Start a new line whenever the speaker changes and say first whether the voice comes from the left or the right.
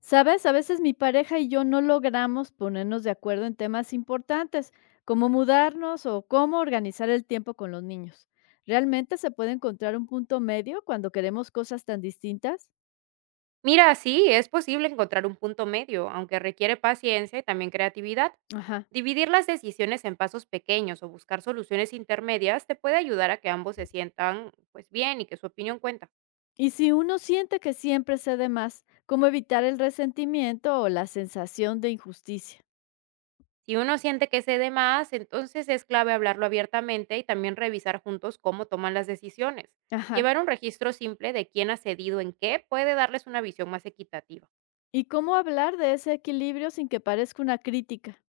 left: ¿Sabes? A veces mi pareja y yo no logramos ponernos de acuerdo en temas importantes, como mudarnos o cómo organizar el tiempo con los niños. ¿Realmente se puede encontrar un punto medio cuando queremos cosas tan distintas?
right: Mira, sí, es posible encontrar un punto medio, aunque requiere paciencia y también creatividad.
left: Ajá.
right: Dividir las decisiones en pasos pequeños o buscar soluciones intermedias te puede ayudar a que ambos se sientan pues bien y que su opinión cuenta.
left: Y si uno siente que siempre cede más, ¿cómo evitar el resentimiento o la sensación de injusticia?
right: Si uno siente que cede más, entonces es clave hablarlo abiertamente y también revisar juntos cómo toman las decisiones.
left: Ajá.
right: Llevar un registro simple de quién ha cedido en qué puede darles una visión más equitativa.
left: ¿Y cómo hablar de ese equilibrio sin que parezca una crítica?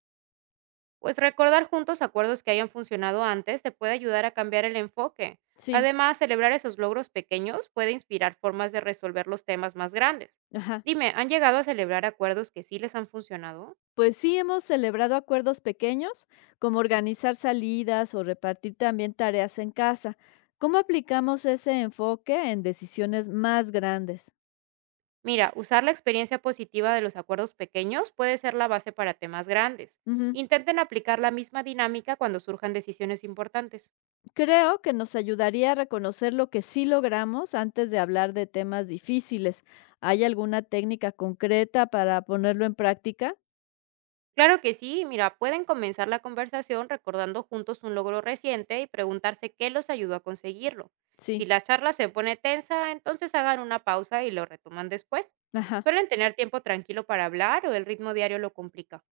right: Pues recordar juntos acuerdos que hayan funcionado antes te puede ayudar a cambiar el enfoque.
left: Sí.
right: Además, celebrar esos logros pequeños puede inspirar formas de resolver los temas más grandes.
left: Ajá.
right: Dime, ¿han llegado a celebrar acuerdos que sí les han funcionado?
left: Pues sí, hemos celebrado acuerdos pequeños, como organizar salidas o repartir también tareas en casa. ¿Cómo aplicamos ese enfoque en decisiones más grandes?
right: Mira, usar la experiencia positiva de los acuerdos pequeños puede ser la base para temas grandes.
left: Ujú.
right: Intenten aplicar la misma dinámica cuando surjan decisiones importantes.
left: Creo que nos ayudaría a reconocer lo que sí logramos antes de hablar de temas difíciles. ¿Hay alguna técnica concreta para ponerlo en práctica?
right: Claro que sí, mira, pueden comenzar la conversación recordando juntos un logro reciente y preguntarse qué los ayudó a conseguirlo. Si
left: Sí.
right: la charla se pone tensa, entonces hagan una pausa y lo retoman después.
left: Ajá.
right: Suelen tener tiempo tranquilo para hablar o el ritmo diario lo complica.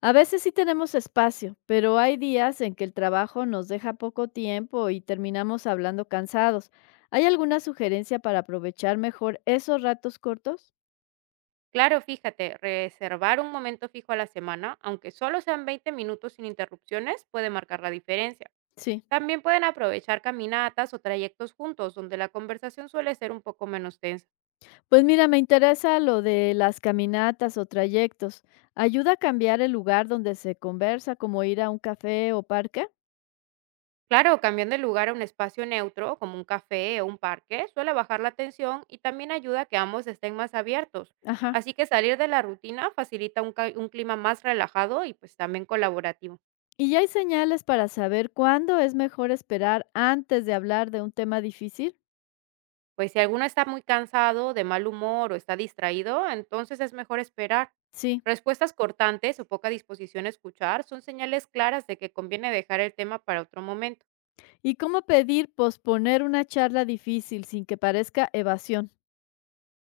left: A veces sí tenemos espacio, pero hay días en que el trabajo nos deja poco tiempo y terminamos hablando cansados. ¿Hay alguna sugerencia para aprovechar mejor esos ratos cortos?
right: Claro, fíjate, reservar un momento fijo a la semana, aunque solo sean 20 minutos sin interrupciones, puede marcar la diferencia.
left: Sí.
right: También pueden aprovechar caminatas o trayectos juntos, donde la conversación suele ser un poco menos tensa.
left: Pues mira, me interesa lo de las caminatas o trayectos. ¿Ayuda a cambiar el lugar donde se conversa, como ir a un café o parque?
right: Claro, cambiando el lugar a un espacio neutro, como un café o un parque, suele bajar la tensión y también ayuda a que ambos estén más abiertos.
left: Ajá.
right: Así que salir de la rutina facilita un clima más relajado y pues también colaborativo.
left: ¿Y ya hay señales para saber cuándo es mejor esperar antes de hablar de un tema difícil?
right: Pues si alguno está muy cansado, de mal humor o está distraído, entonces es mejor esperar.
left: Sí.
right: Respuestas cortantes o poca disposición a escuchar son señales claras de que conviene dejar el tema para otro momento.
left: ¿Y cómo pedir posponer una charla difícil sin que parezca evasión?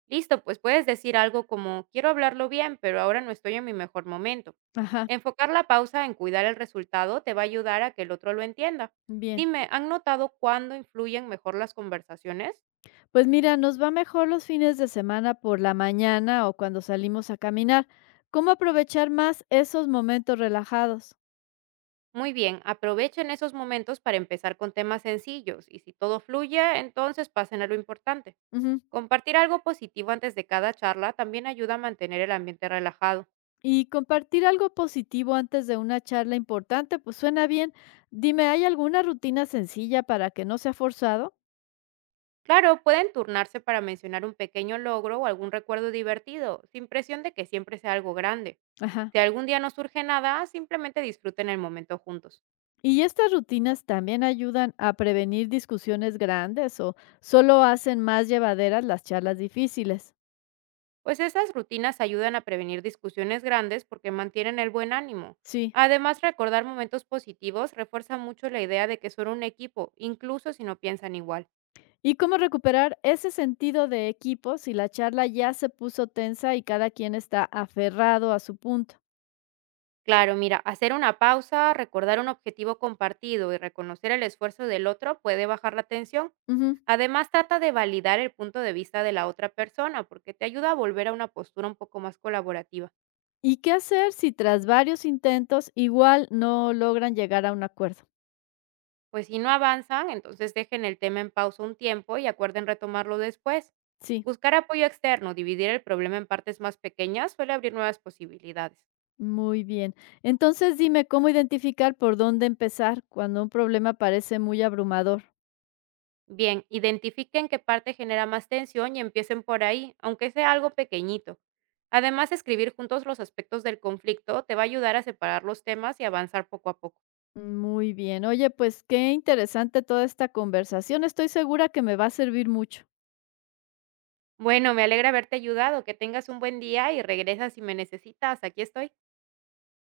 right: Listo, pues puedes decir algo como, quiero hablarlo bien, pero ahora no estoy en mi mejor momento.
left: Ajá,
right: Enfocar la pausa en cuidar el resultado te va a ayudar a que el otro lo entienda.
left: bien.
right: Dime, ¿han notado cuándo influyen mejor las conversaciones?
left: Pues mira, nos va mejor los fines de semana por la mañana o cuando salimos a caminar. ¿Cómo aprovechar más esos momentos relajados?
right: Muy bien, aprovechen esos momentos para empezar con temas sencillos y si todo fluye, entonces pasen a lo importante.
left: Ujú.
right: Compartir algo positivo antes de cada charla también ayuda a mantener el ambiente relajado.
left: Y compartir algo positivo antes de una charla importante, pues suena bien. Dime, ¿hay alguna rutina sencilla para que no sea forzado?
right: Claro, pueden turnarse para mencionar un pequeño logro o algún recuerdo divertido, sin presión de que siempre sea algo grande.
left: Ajá.
right: Si algún día no surge nada, simplemente disfruten el momento juntos.
left: ¿Y estas rutinas también ayudan a prevenir discusiones grandes o solo hacen más llevaderas las charlas difíciles?
right: Pues esas rutinas ayudan a prevenir discusiones grandes porque mantienen el buen ánimo.
left: Sí.
right: Además, recordar momentos positivos refuerza mucho la idea de que son un equipo, incluso si no piensan igual.
left: ¿Y cómo recuperar ese sentido de equipo si la charla ya se puso tensa y cada quien está aferrado a su punto?
right: Claro, mira, hacer una pausa, recordar un objetivo compartido y reconocer el esfuerzo del otro puede bajar la tensión.
left: Ujú.
right: Además, trata de validar el punto de vista de la otra persona porque te ayuda a volver a una postura un poco más colaborativa.
left: ¿Y qué hacer si tras varios intentos igual no logran llegar a un acuerdo?
right: Pues si no avanzan, entonces dejen el tema en pausa un tiempo y acuerden retomarlo después.
left: Sí,
right: Buscar apoyo externo, dividir el problema en partes más pequeñas suele abrir nuevas posibilidades.
left: muy bien. Entonces dime cómo identificar por dónde empezar cuando un problema parece muy abrumador.
right: Bien, identifiquen qué parte genera más tensión y empiecen por ahí, aunque sea algo pequeñito. Además, escribir juntos los aspectos del conflicto te va a ayudar a separar los temas y avanzar poco a poco.
left: Muy bien. Oye, pues qué interesante toda esta conversación. Estoy segura que me va a servir mucho.
right: Bueno, me alegra haberte ayudado, que tengas un buen día y regresa si me necesitas, aquí estoy.